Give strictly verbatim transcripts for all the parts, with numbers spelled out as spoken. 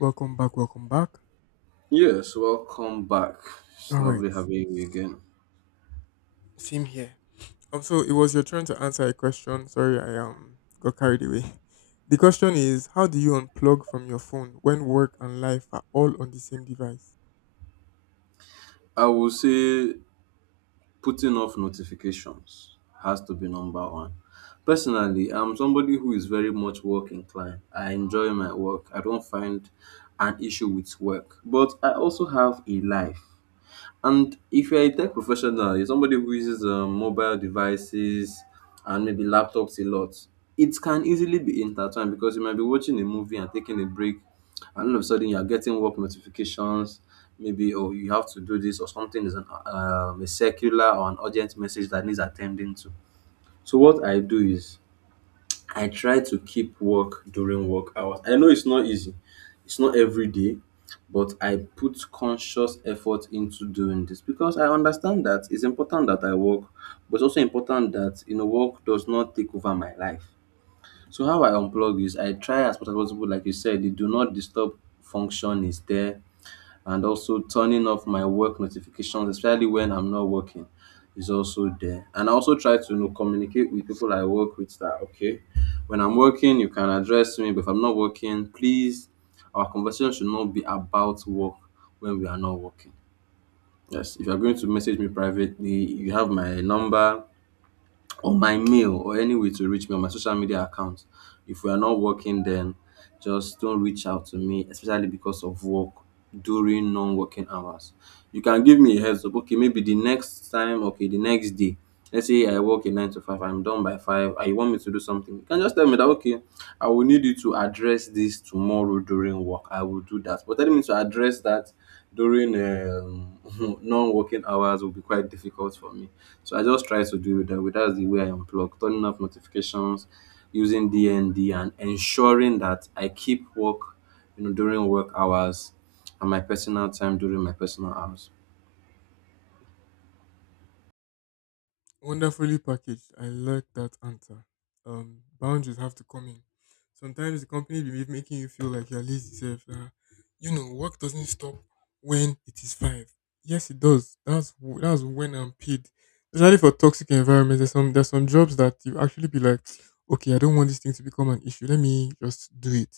Welcome back, welcome back. Yes, welcome back. It's All right, lovely having you again. same here. Um, so it was your turn to answer a question. Sorry, I um got carried away. The question is, how do you unplug from your phone when work and life are all on the same device? I will say putting off notifications has to be number one. Personally, I'm somebody who is very much work inclined. I enjoy my work. I don't find an issue with work. But I also have a life. And if you're a tech professional, you're somebody who uses um, mobile devices and maybe laptops a lot. It can easily be intertwined because you might be watching a movie and taking a break, and all of a sudden you're getting work notifications, maybe, or you have to do this, or something is an uh, um, a circular or an urgent message that needs attending to. So what I do is I try to keep work during work hours. I know it's not easy. It's not every day, but I put conscious effort into doing this because I understand that it's important that I work, but it's also important that you know work does not take over my life. So how I unplug is I try as much as possible, like you said, the do not disturb function is there, and also turning off my work notifications, especially when I'm not working, is also there. And I also try to you know, communicate with people I work with that, okay, when I'm working, you can address me, but if I'm not working, please, our conversation should not be about work when we are not working. Yes, if you're going to message me privately, you have my number or my mail or any way to reach me on my social media account. If we are not working, then just don't reach out to me, especially because of work during non-working hours. You can give me a heads up. Okay, maybe the next time, okay, the next day. Let's say I work a nine to five, I'm done by five, and you want me to do something. You can just tell me that, okay, I will need you to address this tomorrow during work. I will do that. But telling me to address that during um, non-working hours will be quite difficult for me. So I just try to do that. That's the way I unplug: turning off notifications, using D N D, and ensuring that I keep work, you know, during work hours, and my personal time during my personal hours. Wonderfully packaged. I like that answer. Um, boundaries have to come in. Sometimes the company be ma- making you feel like you're lazy self. Uh, you know, work doesn't stop when it is five. Yes, it does. That's w- that's when I'm paid. Especially for toxic environments, there's some there's some jobs that you actually be like, okay, I don't want this thing to become an issue. Let me just do it.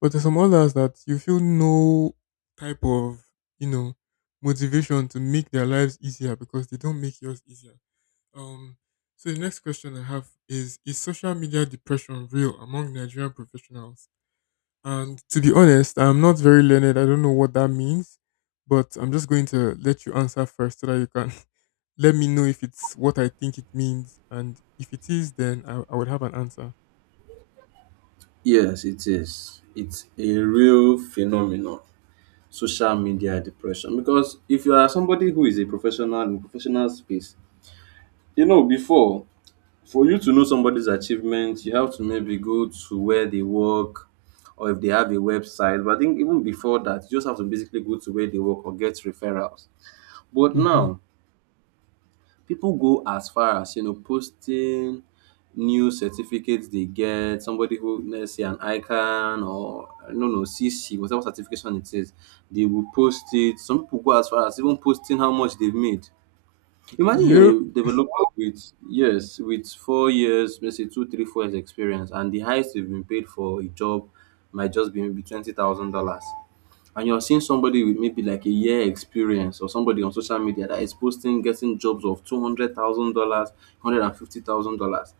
But there's some others that you feel no type of you know motivation to make their lives easier because they don't make yours easier, um, so the next question I have is: is social media depression real among Nigerian professionals? And to be honest, I'm not very learned. I don't know what that means, but I'm just going to let you answer first so that you can let me know if it's what I think it means, and if it is, then I, I would have an answer. Yes, it is. It's a real phenomenon. Social media depression. Because if you are somebody who is a professional in professional space, you know, before, for you to know somebody's achievement, you have to maybe go to where they work or if they have a website. But I think even before that, you just have to basically go to where they work or get referrals. But Mm-hmm. now people go as far as you know posting new certificates they get. Somebody who, let's say, an icon or no no not know C C, whatever certification it is, they will post it. Some people go as far as even posting how much they've made. Imagine Yep, you're a developer with, yes, with four years, let's say two, three, four years experience, and the highest you've been paid for a job might just be maybe twenty thousand dollars, and you're seeing somebody with maybe like a year experience, or somebody on social media that is posting getting jobs of two hundred thousand dollars, hundred and fifty thousand dollars.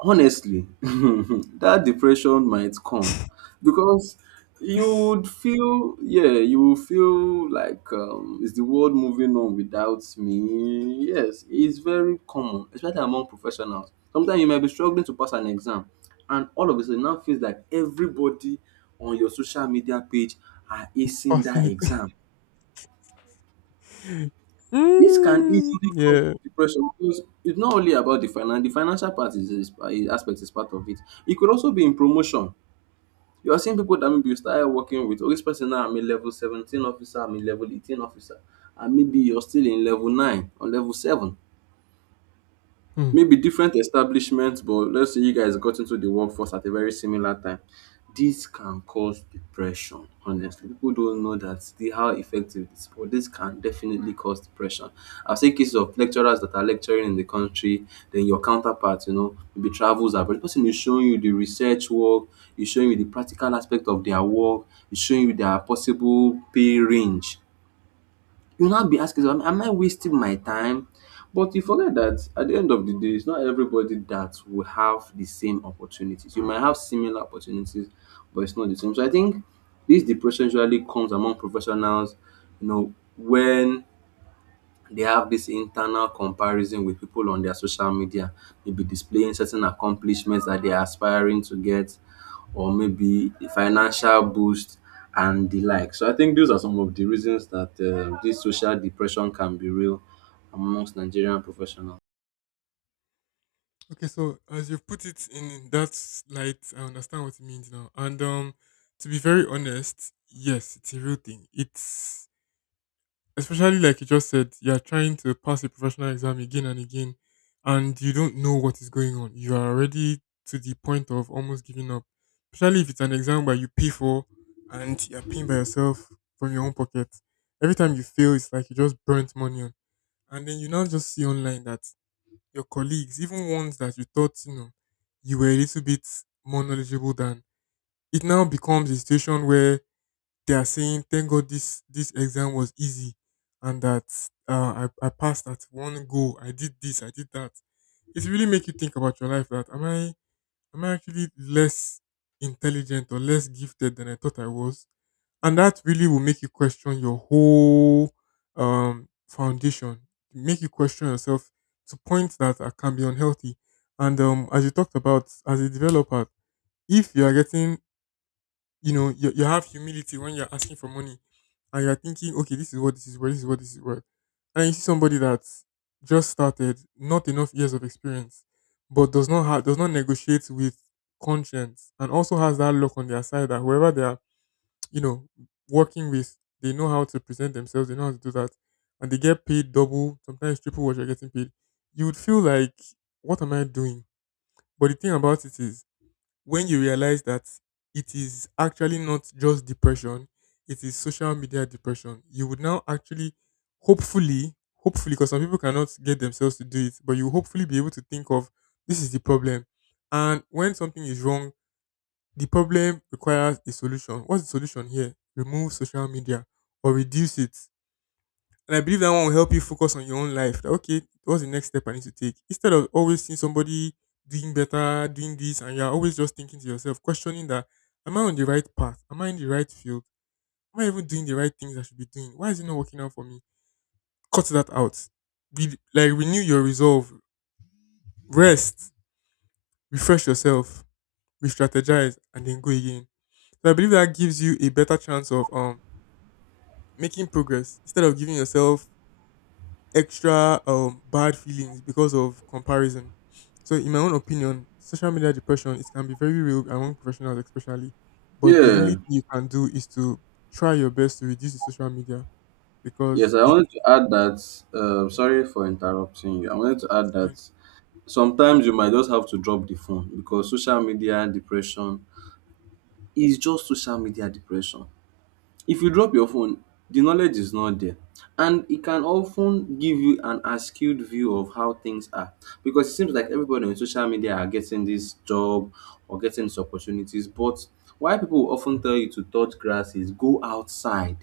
Honestly, that depression might come, because you it's would feel, yeah, you will feel like, um, is the world moving on without me? Yes, it's very common, especially among professionals. Sometimes you might be struggling to pass an exam, and all of a sudden, now feels like everybody on your social media page are acing that passing exam. it. This can Mm, easily cause yeah. depression, because it's not only about the finance. The financial part is is is aspect is part of it. It could also be in promotion. You are seeing people that maybe you started working with, "Oh, this person, now I'm a level seventeen officer, I'm a level eighteen officer," and maybe you're still in level nine or level seven, maybe different establishments, but let's say you guys got into the workforce at a very similar time. This can cause depression, honestly. People don't know that the, how effective it is, but this can definitely cause depression. I've seen cases of lecturers that are lecturing in the country, then your counterpart, you know, maybe travels abroad. The person is showing you the research work, is showing you the practical aspect of their work, is showing you their possible pay range. You'll not be asking yourself, am I wasting my time? But you forget that at the end of the day, it's not everybody that will have the same opportunities. You might have similar opportunities, but it's not the same. So I think this depression usually comes among professionals, you know, when they have this internal comparison with people on their social media, maybe displaying certain accomplishments that they are aspiring to get, or maybe a financial boost and the like. So I think those are some of the reasons that uh, this social depression can be real amongst Nigerian professionals. Okay, so as you've put it in that light, I understand what it means now. And um, to be very honest, yes, it's a real thing. It's especially like you just said, you're trying to pass a professional exam again and again, and you don't know what is going on. You are already to the point of almost giving up. Especially if it's an exam where you pay for and you're paying by yourself from your own pocket. Every time you fail, it's like you just burnt money on. And then you now just see online that your colleagues, even ones that you thought, you know, you were a little bit more knowledgeable than, it now becomes a situation where they are saying, thank God this, this exam was easy and that uh, I, I passed at one go. I did this, I did that. It really make you think about your life that am I am I actually less intelligent or less gifted than I thought I was? And that really will make you question your whole um foundation, make you question yourself to points that are, can be unhealthy. And um, as you talked about, as a developer, if you are getting, you know, you, you have humility when you're asking for money, and you're thinking okay, this is what this is worth, this is what this is worth, and you see somebody that's just started, not enough years of experience, but does not have does not negotiate with conscience, and also has that lock on their side that whoever they are, you know, working with, they know how to present themselves, they know how to do that, and they get paid double, sometimes triple what you're getting paid, you would feel like, what am I doing? But the thing about it is, when you realize that it is actually not just depression, it is social media depression, you would now actually, hopefully, hopefully, because some people cannot get themselves to do it, but you hopefully be able to think of this is the problem. And when something is wrong, the problem requires a solution. What's the solution here? Remove social media or reduce it. And I believe that one will help you focus on your own life. That, okay, what's the next step I need to take? Instead of always seeing somebody doing better, doing this, and you're always just thinking to yourself, questioning that, am I on the right path? Am I in the right field? Am I even doing the right things I should be doing? Why is it not working out for me? Cut that out. Be, like renew your resolve, rest, refresh yourself, re-strategize, and then go again. So I believe that gives you a better chance of um making progress instead of giving yourself extra um bad feelings because of comparison. So in my own opinion, social media depression, it can be very real among professionals especially. But the only Yeah, thing you can do is to try your best to reduce the social media yes, because I it... wanted to add that. Uh, Mhm. Sorry for interrupting you. I wanted to add I- that sometimes you might just have to drop the phone, because social media depression is just social media depression. If you drop your phone, the knowledge is not there. And it can often give you an skewed view of how things are. Because it seems like everybody on social media are getting this job or getting these opportunities. But why people will often tell you to touch grass is: go outside,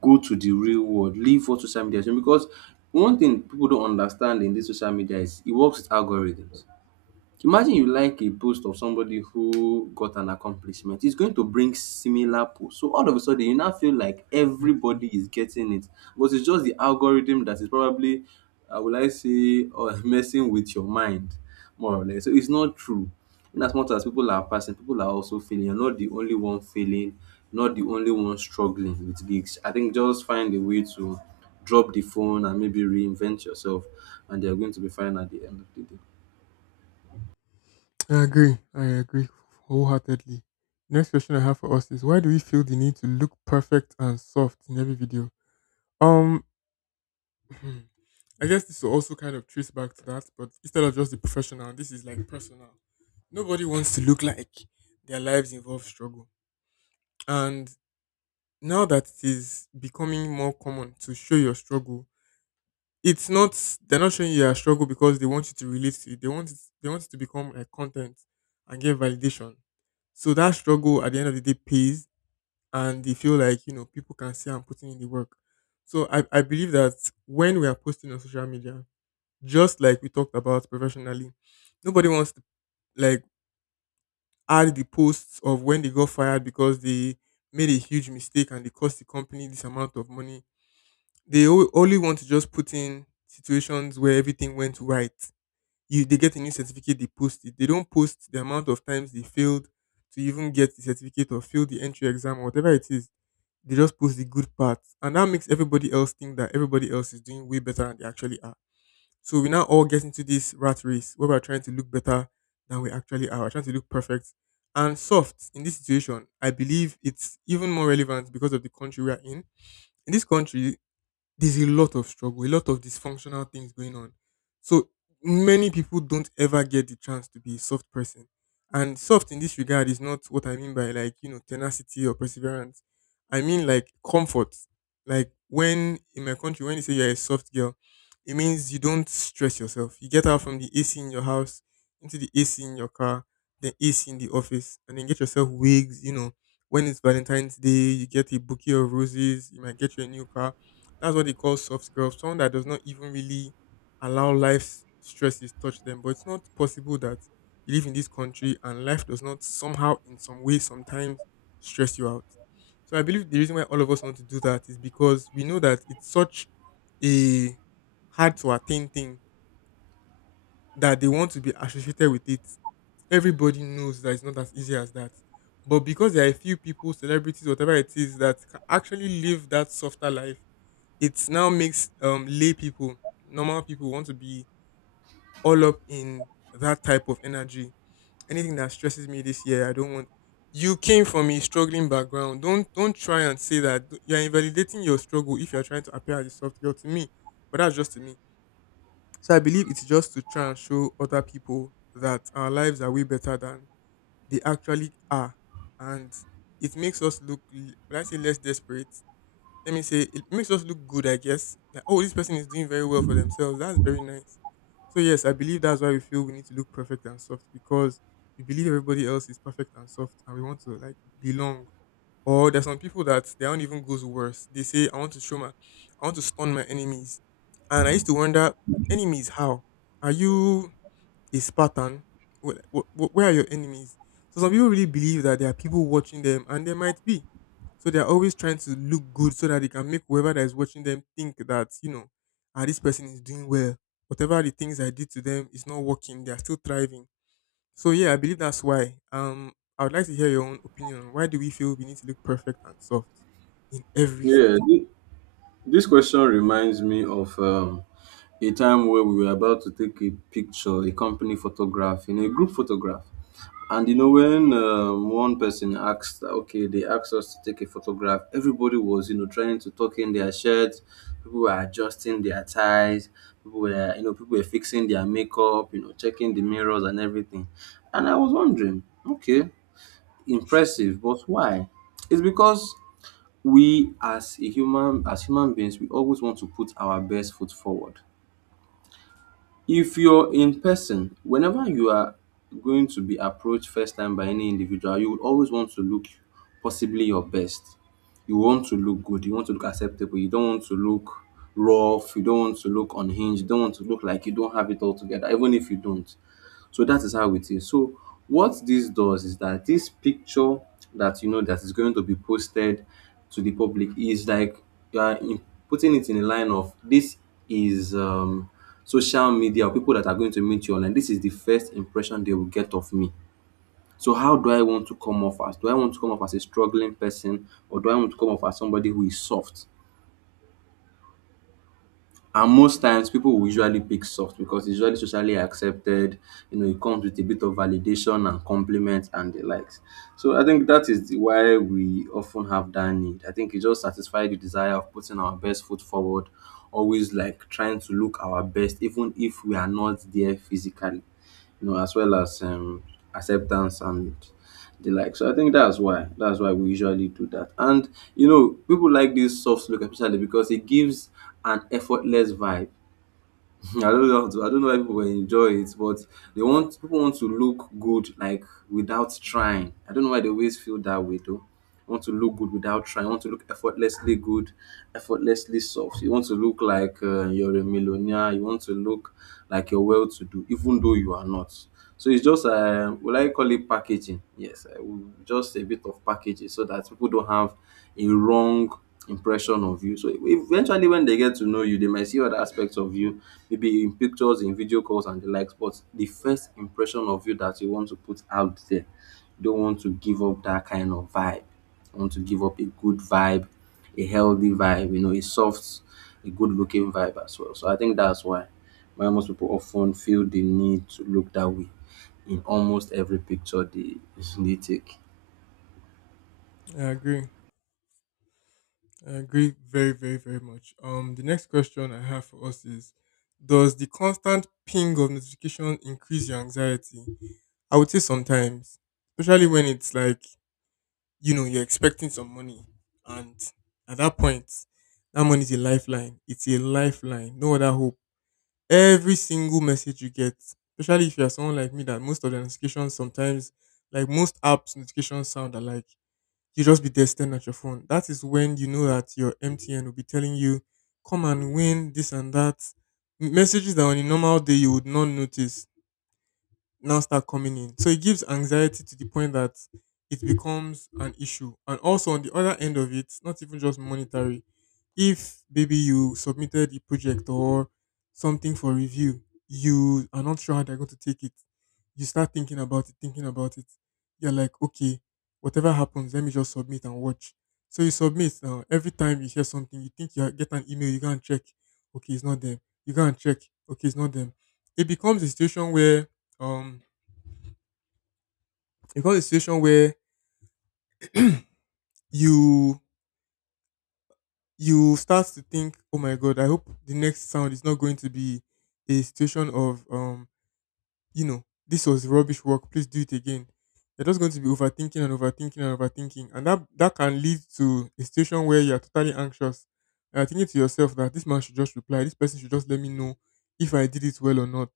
go to the real world, leave what social media is doing. Because one thing people don't understand in this social media is it works with algorithms. Imagine you like a post of somebody who got an accomplishment. It's going to bring similar posts. So all of a sudden, you now feel like exactly. everybody is getting it, but it's just the algorithm that is probably, uh, will I say, or messing with your mind, more or less. So it's not true. In as much as people are passing, people are also feeling. You're not the only one failing, not the only one struggling with gigs. I think just find a way to drop the phone and maybe reinvent yourself, and you're going to be fine at the end of the day. I agree. I agree wholeheartedly. Next question I have for us is why do we feel the need to look perfect and soft in every video? Um I guess this will also kind of trace back to that, but instead of just the professional, this is like personal. Nobody wants to look like their lives involve struggle. And now that it is becoming more common to show your struggle, it's not, they're not showing you your struggle because they want you to relate to it. They want it, they want it to become a content and get validation. So that struggle at the end of the day pays and they feel like, you know, people can see I'm putting in the work. So I, I believe that when we are posting on social media, just like we talked about professionally, nobody wants to like add the posts of when they got fired because they made a huge mistake and they cost the company this amount of money. They o- only want to just put in situations where everything went right. You they get a new certificate, they post it. They don't post the amount of times they failed to even get the certificate or fail the entry exam or whatever it is. They just post the good parts, and that makes everybody else think that everybody else is doing way better than they actually are, so we now all get into this rat race where we're trying to look better than we actually are. We're trying to look perfect. And soft in this situation, I believe it's even more relevant because of the country we are in. In this country, there's a lot of struggle, a lot of dysfunctional things going on. So many people don't ever get the chance to be a soft person. And soft in this regard is not what I mean by like, you know, tenacity or perseverance. I mean like comfort. Like when in my country, when you say you're a soft girl, it means you don't stress yourself. You get out from the A C in your house into the A C in your car, then A C in the office, and then get yourself wigs, you know. When it's Valentine's Day, you get a bouquet of roses, you might get you a new car, that's what they call soft girl, someone that does not even really allow life's stresses touch them. But it's not possible that you live in this country and life does not somehow, in some way, sometimes stress you out. So I believe the reason why all of us want to do that is because we know that it's such a hard to attain thing that they want to be associated with it. Everybody knows that it's not as easy as that. But because there are a few people, celebrities, whatever it is, that can actually live that softer life, it now makes um lay people, normal people want to be all up in that type of energy. Anything that stresses me this year, I don't want, you came from a struggling background. Don't don't try and say that you're invalidating your struggle if you're trying to appear as a soft girl to me. But that's just to me. So I believe it's just to try and show other people that our lives are way better than they actually are. And it makes us look l- would I say less desperate? Let me say it makes us look good, I guess. Like, oh, this person is doing very well for themselves. That's very nice. So yes, I believe that's why we feel we need to look perfect and soft because we believe everybody else is perfect and soft and we want to like belong. Or there's some people that their own even goes worse. They say, I want to show my, I want to stun my enemies. And I used to wonder, enemies how? Are you a Spartan, wh- wh- where are your enemies? So some people really believe that there are people watching them, and there might be. So they're always trying to look good so that they can make whoever that is watching them think that, you know, ah, this person is doing well. Whatever the things I did to them is not working. They are still thriving. So yeah, I believe that's why. Um, I would like to hear your own opinion on why do we feel we need to look perfect and soft in every Yeah. photo? This question reminds me of um, a time where we were about to take a picture, a company photograph, in a group photograph. And you know, when um, one person asked, okay, they asked us to take a photograph, everybody was, you know, trying to tuck in their shirts, people were adjusting their ties, people were, you know, people were fixing their makeup, you know, checking the mirrors and everything. And I was wondering, okay, impressive, but why? It's because we as a human as human beings, we always want to put our best foot forward. If you're in person, whenever you are going to be approached first time by any individual, you would always want to look possibly your best. You want to look good, you want to look acceptable, you don't want to look rough, you don't want to look unhinged, you don't want to look like you don't have it all together, even if you don't. So that is how it is. So what this does is that this picture that you know that is going to be posted to the public is like you are in, putting it in a line of: this is um, social media, or people that are going to meet you online. This is the first impression they will get of me. So how do I want to come off as? Do I want to come off as a struggling person, or do I want to come off as somebody who is soft? And most Hmm. times, people will usually pick soft, because it's usually socially accepted. You know, it comes with a bit of validation and compliments and the likes. So I think that is the- why we often have that need. I think it just satisfies the desire of putting our best foot forward, always like trying to look our best, even if we are not there physically, you know, as well as um, acceptance and the like. So I think that's why that's why we usually do that. And you know, people like this soft look especially because it gives an effortless vibe. I don't hmm. know. how to- I don't know why people will enjoy it, but they want people want, to look good, like, without trying. I don't know why they always feel that way though. Want to look good without trying. Want to look effortlessly good, effortlessly soft. You want to look like, uh, you're a millionaire. You want to look like you're well-to-do, even though you are not, so it's just um will I call it packaging? Yes, I will, just a bit of packaging so that people don't have a wrong impression of you. So eventually when they get to know you, they might see other aspects of you, maybe in pictures, in video calls and the likes, but the first impression of you that you want to put out there, you don't want to give up that kind of vibe. I want to give up a good vibe, a healthy vibe, you know, a soft, a good looking vibe as well. So I think that's why why most people often feel the need to look that way in almost every picture they they take. I agree. I agree very, very, very much. Um, the next question I have for us is: does the constant ping of notification increase your anxiety? I would say sometimes, especially when it's like you know you're expecting some money, and at that point that money is a lifeline. It's a lifeline, no other hope. Every single message you get, especially if you're someone like me that most of the notifications sometimes, like most apps notifications sound alike, you just be there staring at your phone. That is when you know that your mtn will be telling you come and win this and that. Messages that on a normal day you would not notice now start coming in. So it gives anxiety to the point that it becomes an issue. And also on the other end of it, not even just monetary, if maybe you submitted a project or something for review, you are not sure how they're going to take it. You start thinking about it, thinking about it. You're like, okay, whatever happens, let me just submit and watch. So you submit now. Every time you hear something, you think you are- get an email, you go and check. Okay, it's not them. You go and check. Okay, it's not them. It becomes a situation where um it becomes a situation where you you start to think, oh my god, I hope the next sound is not going to be a situation of um you know this was rubbish work, please do it again. You're just going to be overthinking and overthinking and overthinking, and that that can lead to a situation where you're totally anxious. And you're thinking to yourself that this man should just reply, this person should just let me know if I did it well or not.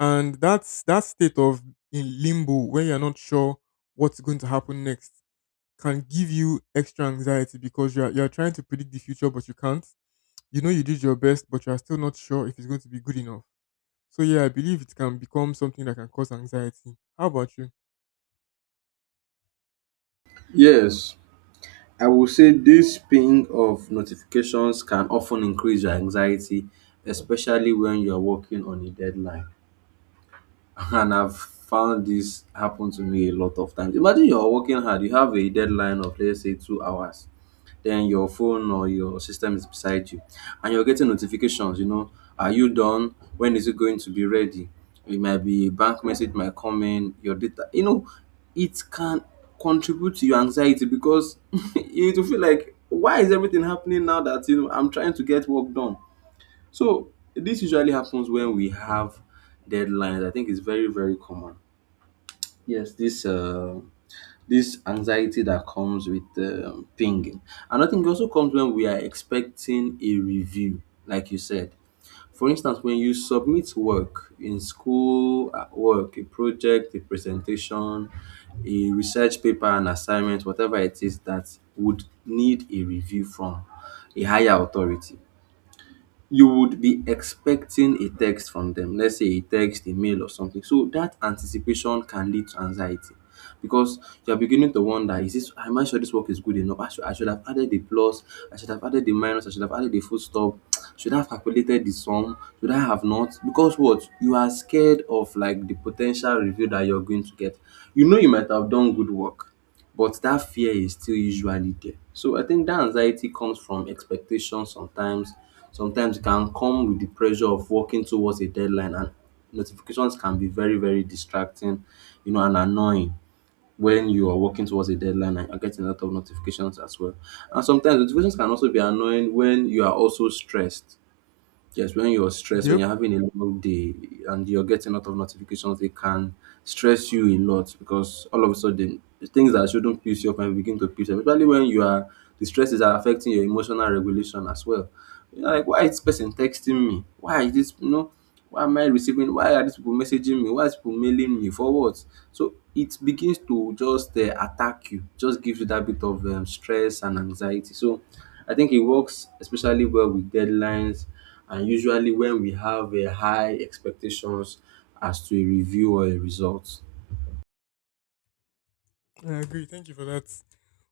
And that's that state of in limbo where you're not sure what's going to happen next can give you extra anxiety because you're you're trying to predict the future but you can't. You know you did your best but you're still not sure if it's going to be good enough. So yeah, I believe it can become something that can cause anxiety. How about you? Yes, I will say this ping of notifications can often increase your anxiety, especially when you are working on a deadline. And I've found this happen to me a lot of times. Imagine you're working hard, you have a deadline of let's say two hours, then your phone or your system is beside you, and you're getting notifications. You know, are you done? When is it going to be ready? It might be, bank message might come in, your data. You know, it can contribute to your anxiety because you will feel like, why is everything happening now that, you know, I'm trying to get work done. So this usually happens when we have deadlines. I think it's very, very common. Yes, this uh, this anxiety that comes with um, pinging, and I also comes when we are expecting a review, like you said. For instance, when you submit work in school, at work, a project, a presentation, a research paper, an assignment, whatever it is that would need a review from a higher authority, you would be expecting a text from them, let's say a text, a mail, or something. So that anticipation can lead to anxiety because you're beginning to wonder, is this, am I sure this work is good enough? I should, I should have added the plus, I should have added the minus, I should have added the full stop, should I have calculated the sum, should I have not, because what you are scared of, like the potential review that you're going to get, you know, you might have done good work, but that fear is still usually there. So I think that anxiety comes from expectation sometimes. Sometimes it can come with the pressure of working towards a deadline, and notifications can be very, very distracting, you know, and annoying when you are working towards a deadline and you're getting a lot of notifications as well. And sometimes notifications can also be annoying when you are also stressed. Yes, when you're stressed, when Yep, you're having a long day and you're getting a lot of notifications, it can stress you a lot, because all of a sudden things that shouldn't piss you off can begin to piss you off, especially when you are, the stresses are affecting your emotional regulation as well. You're like, why is this person texting me? Why is this, you know, why am I receiving, why are these people messaging me, why is people mailing me for what? So it begins to just uh, attack you, just gives you that bit of um, stress and anxiety. So I think it works especially well with deadlines and usually when we have a high expectations as to a review or a result. I agree. Thank you for that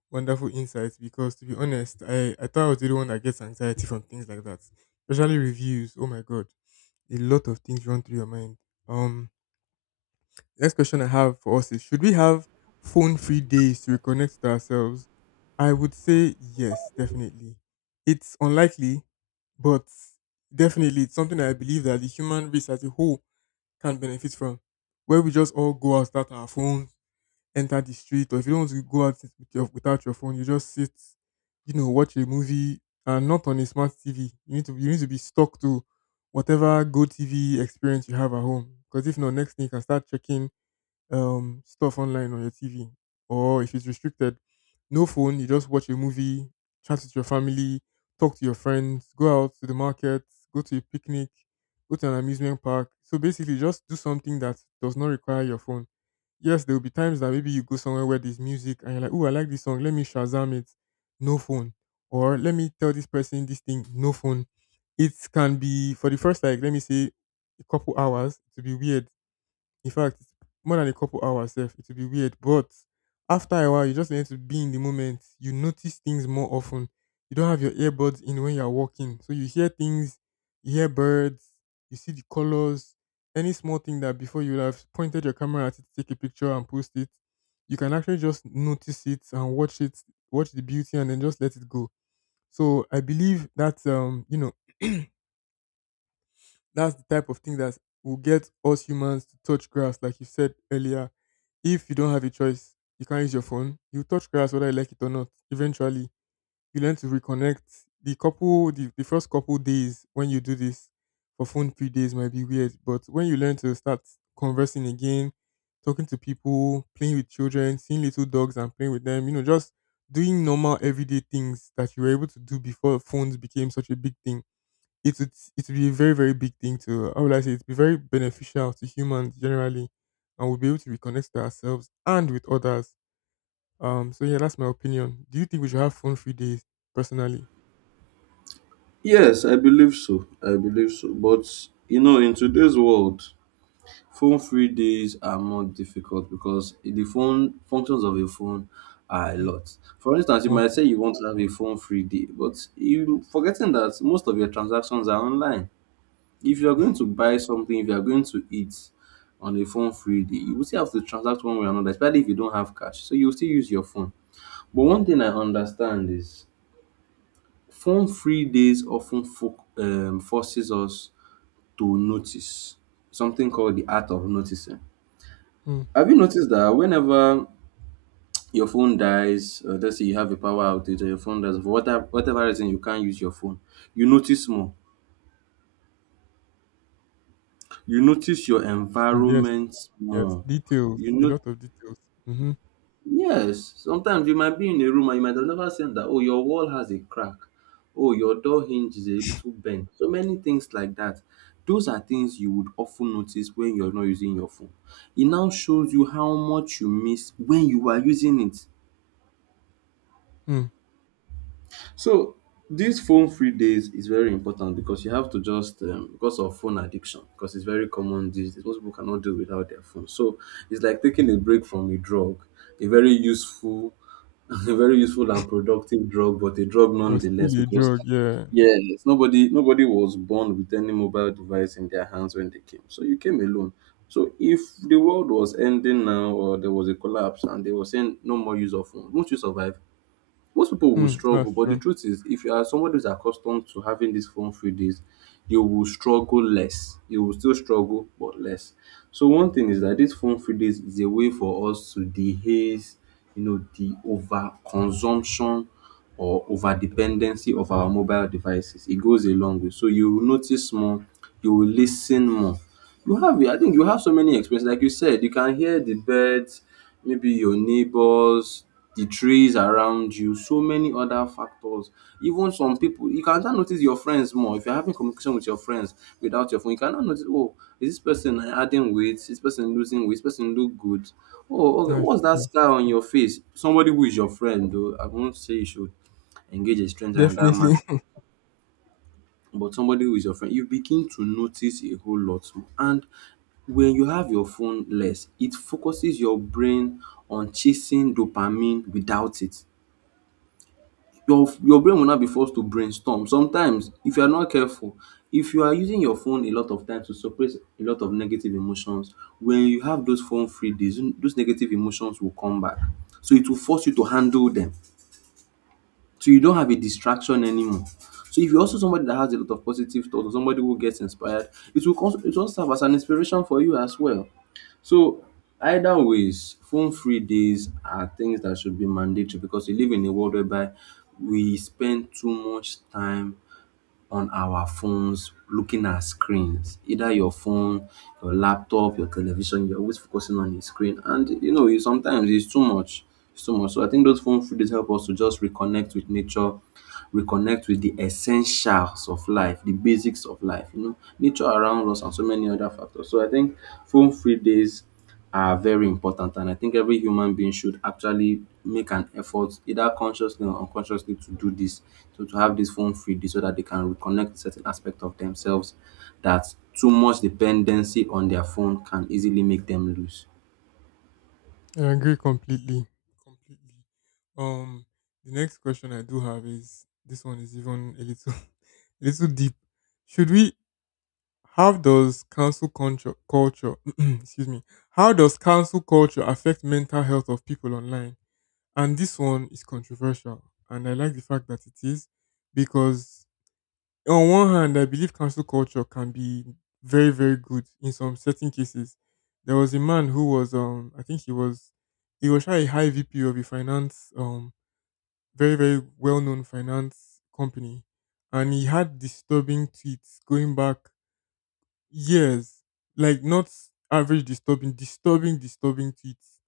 wonderful insight because to be honest, I, I thought I was the only one that gets anxiety from things like that. Especially reviews. Oh my god. A lot of things run through your mind. Um Next question I have for us is should we have phone free days to reconnect to ourselves? I would say yes, definitely. It's unlikely, but definitely it's something that I believe that the human race as a whole can benefit from. Where we just all go out, start our phones, enter the street, or if you don't want to go out with your, without your phone, you just sit, you know, watch a movie and not on a smart T V. You need to you need to be stuck to whatever Go T V experience you have at home. Because if not, next thing you can start checking um, stuff online on your T V. Or if it's restricted, no phone, you just watch a movie, chat with your family, talk to your friends, go out to the market, go to a picnic, go to an amusement park. So basically, just do something that does not require your phone. Yes, there will be times that maybe you go somewhere where there's music and you're like, oh, I like this song, let me Shazam it, no phone. Or let me tell this person this thing, no phone. It can be for the first, like, let me say, a couple hours to be weird, in fact, more than a couple hours sef, it will be weird. But after a while, you just learn to be in the moment. You notice things more often. You don't have your earbuds in when you're walking. So you hear things, you hear birds, you see the colors, any small thing that before you would have pointed your camera at it to take a picture and post it, you can actually just notice it and watch it, watch the beauty and then just let it go. So I believe that um, you know, that's the type of thing that will get us humans to touch grass, like you said earlier. If you don't have a choice, you can't use your phone. You touch grass whether you like it or not. Eventually, you learn to reconnect. The couple, the, the first couple days when you do this for phone free days might be weird, but when you learn to start conversing again, talking to people, playing with children, seeing little dogs and playing with them, you know, just doing normal everyday things that you were able to do before phones became such a big thing, it would it would be a very very big thing to how would I say it'd be very beneficial to humans generally, and we'll be able to reconnect to ourselves and with others. Um, so yeah, that's my opinion. Do you think we should have phone free days? Personally, Yes, I believe so. I believe so. But you know, in today's world, phone free days are more difficult because the phone functions of a phone are a mm, lot. For instance, you might say you multiple. want to have a phone free day, but you forgetting that most of your transactions are online. If you are going to buy something, if you are going to eat on a phone free day, you will still have to transact one way or another, especially if you don't have cash. So you will still use your phone. But one thing I understand is phone free days often fo- um, forces us to notice something called the art of noticing. Mm, Have you noticed that whenever your phone dies, uh, let's say you have a power outage or your phone dies, for whatever, whatever reason you can't use your phone, you notice more. You notice your true, yes, environment yes, more. details, You a know, lot of details. Mm-hmm. yes. Sometimes you might be in a room and you might have never seen that. Oh, your wall has a crack. Oh, your door hinge is a little bent. So many things like that. Those are things you would often notice when you're not using your phone. It now shows you how much you miss when you are using it. Mm. So these phone free days is very important, because you have to just, um, because of phone addiction, because it's very common these days. Most people cannot do without their phone. So it's like taking a break from a drug, a very useful, a very useful and productive drug, but a drug But nonetheless. still a Because drug, yeah. yes, nobody nobody was born with any mobile device in their hands when they came. So you came alone. So if the world was ending now or there was a collapse and they were saying no more use of phone, won't you survive? Most people will Mm, that's struggle, but the true. truth is, if you are somebody who's accustomed to having these phone free days, you will struggle less. You will still struggle, but less. So one thing is that these phone free days is a way for us to dehaze, you know, the over consumption or over dependency of our mobile devices. It goes a long way. So you will notice more, you will listen more. You have, I think you have so many experiences. Like you said, you can hear the birds, maybe your neighbors, the trees around you, so many other factors. Even some people, you can now notice your friends more. If you're having communication with your friends without your phone, you can now notice, oh, is this person adding weight? Is this person losing weight? Is this person look good? Oh, okay. That's What's that true. scar on your face? Somebody who is your friend, though, I won't say you should engage a stranger in that manner, Definitely. but somebody who is your friend, you begin to notice a whole lot more. And when you have your phone less, it focuses your brain on chasing dopamine without it. your your brain will now be forced to brainstorm. Sometimes, if you are not careful, if you are using your phone a lot of times to suppress a lot of negative emotions, when you have those phone free days, those negative emotions will come back. So it will force you to handle them. So you don't have a distraction anymore. So if you're also somebody that has a lot of positive thoughts or somebody who gets inspired, it will also it will also serve as an inspiration for you as well. So either ways, phone free days are things that should be mandatory, because we live in a world whereby we spend too much time on our phones looking at screens, either your phone, your laptop, your television, you're always focusing on a screen, and you know it- sometimes it's too much. It's too much So I think those phone free days help us to just reconnect with nature, reconnect with the essentials of life, the basics of life, you know, nature around us and so many other factors. So I think phone free days are very important, and I think every human being should actually make an effort either consciously or unconsciously to do this, so to have this phone free day so that they can reconnect certain aspect of themselves that too much dependency on their phone can easily make them lose. I agree completely. Completely. Um, the next question I do have is this one is even a little, a little deep. Should we? How does council culture, culture, excuse me, how does council culture affect mental health of people online? And this one is controversial, and I like the fact that it is because on one hand, I believe cancel culture can be very, very good in some certain cases. There was a man who was, um, I think he was, he was actually a high V P of a finance, um, very, very well-known finance company, and he had disturbing tweets going back years, like not average disturbing, disturbing, disturbing tweets,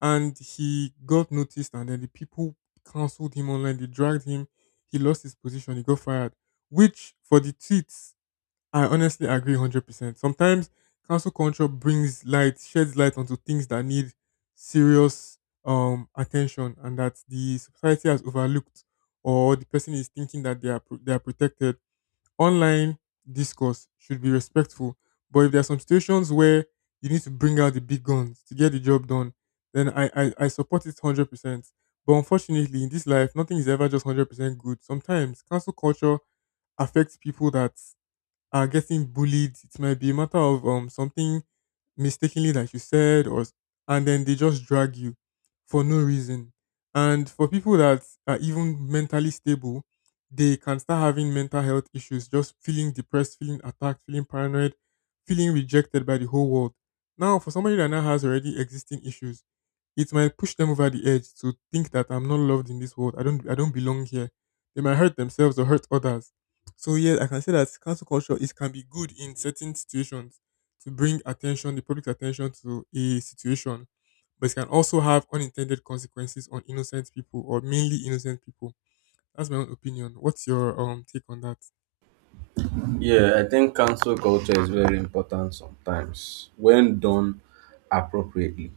and he got noticed, and then the people cancelled him online. They dragged him. He lost his position. He got fired, which for the tweets I honestly agree one hundred percent. Sometimes cancel culture brings light, sheds light onto things that need serious um, attention and that the society has overlooked, or the person is thinking that they are, pro- they are protected. Online discourse should be respectful, but if there are some situations where you need to bring out the big guns to get the job done, then I, I, I support it one hundred percent. But unfortunately, in this life, nothing is ever just one hundred percent good. Sometimes cancel culture affects people that are getting bullied. It might be a matter of um something mistakenly that you said, or s- and then they just drag you for no reason. And for people that are even mentally stable, they can start having mental health issues, just feeling depressed, feeling attacked, feeling paranoid, feeling rejected by the whole world. Now, for somebody that now has already existing issues, it might push them over the edge to think that I'm not loved in this world. I don't I don't belong here. They might hurt themselves or hurt others. So yes, I can say that cancel culture is can be good in certain situations to bring attention, the public's attention to a situation, but it can also have unintended consequences on innocent people or mainly innocent people. That's my own opinion. What's your um take on that? Yeah, I think cancel culture is very important sometimes when done appropriately,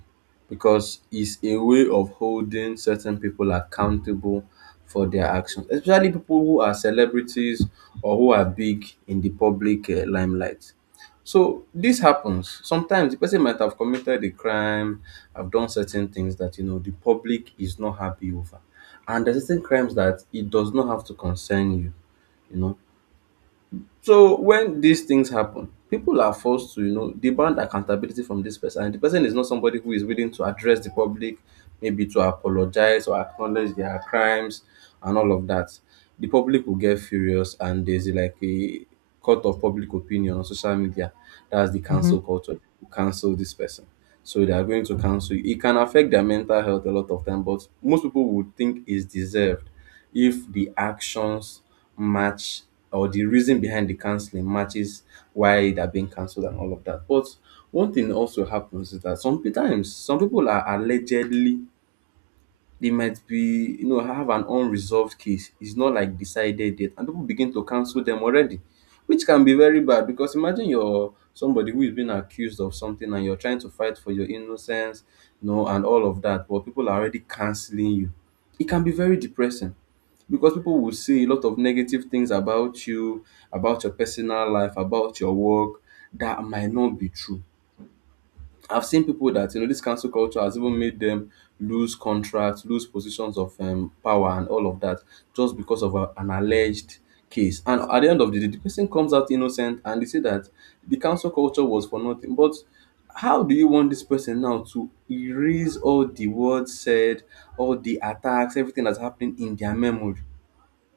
because it's a way of holding certain people accountable for their actions, especially people who are celebrities or who are big in the public uh, limelight. So this happens. Sometimes the person might have committed a crime, have done certain things that you know the public is not happy over. And there's certain crimes that it does not have to concern you, you know. So when these things happen, people are forced to, you know, demand accountability from this person. And the person is not somebody who is willing to address the public, maybe to apologize or acknowledge their crimes and all of that. The public will get furious, and there's like a court of public opinion on social media. That's the Mm-hmm. cancel culture. People cancel this person. So they are going to cancel. It can affect their mental health a lot of time, but most people would think is deserved if the actions match or the reason behind the canceling matches why they're being cancelled and all of that. But one thing also happens is that sometimes some people are allegedly, they might be, you know, have an unresolved case, it's not like decided yet, and people begin to cancel them already, which can be very bad, because imagine you're somebody who is being accused of something and you're trying to fight for your innocence, you know, and all of that, but people are already canceling you. It can be very depressing, because people will say a lot of negative things about you, about your personal life, about your work, that might not be true. I've seen people that, you know, this cancel culture has even made them lose contracts, lose positions of um, power, and all of that, just because of a, an alleged case. And at the end of the day, the person comes out innocent, and they say that the cancel culture was for nothing. But how do you want this person now to erase all the words said, all the attacks, everything that's happening in their memory?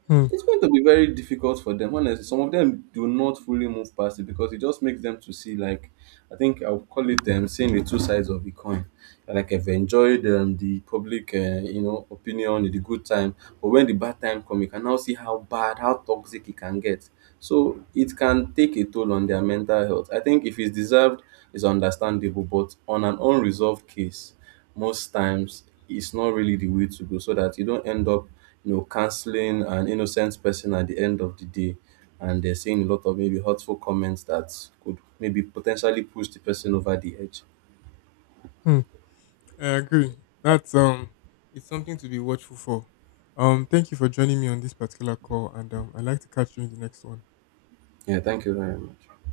Mm-hmm. It's going to be very difficult for them. Honestly, some of them do not fully move past it, because it just makes them to see like, I think I'll call it them seeing the two sides of the coin. Like, I've enjoyed um, the public, uh, you know, opinion, in the good time, but when the bad time come, you can now see how bad, how toxic it can get. So it can take a toll on their mental health. I think if it's deserved, it's understandable, but on an unresolved case, most times it's not really the way to go, so that you don't end up, you know, canceling an innocent person at the end of the day, and they're saying a lot of maybe hurtful comments that could maybe potentially push the person over the edge. I agree. That's um it's something to be watchful for. Um thank you for joining me on this particular call, and um I'd like to catch you in the next one. Yeah, thank you very much.